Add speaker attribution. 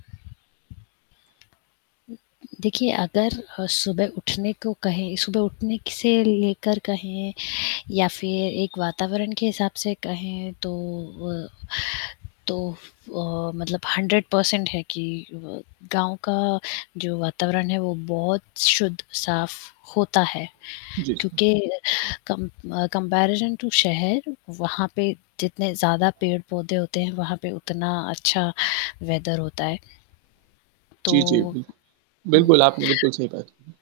Speaker 1: देखिए, अगर अ, सुबह उठने को कहें सुबह उठने से लेकर कहें या फिर एक वातावरण के हिसाब से कहें, तो अ, तो अ, मतलब 100% है कि व गाँव का जो वातावरण है, वो बहुत शुद्ध साफ होता है,
Speaker 2: जी, जी।
Speaker 1: क्योंकि कम अ, कंपैरिज़न टू शहर, वहाँ पे जितने ज़्यादा पेड़-पौधे होते हैं, वहाँ पे उतना अच्छा वेदर होता है।
Speaker 2: जी, जी,
Speaker 1: तो
Speaker 2: बिलकु
Speaker 1: हुँ
Speaker 2: बिल्कुल आपने बिल्कुल सही बात बोली।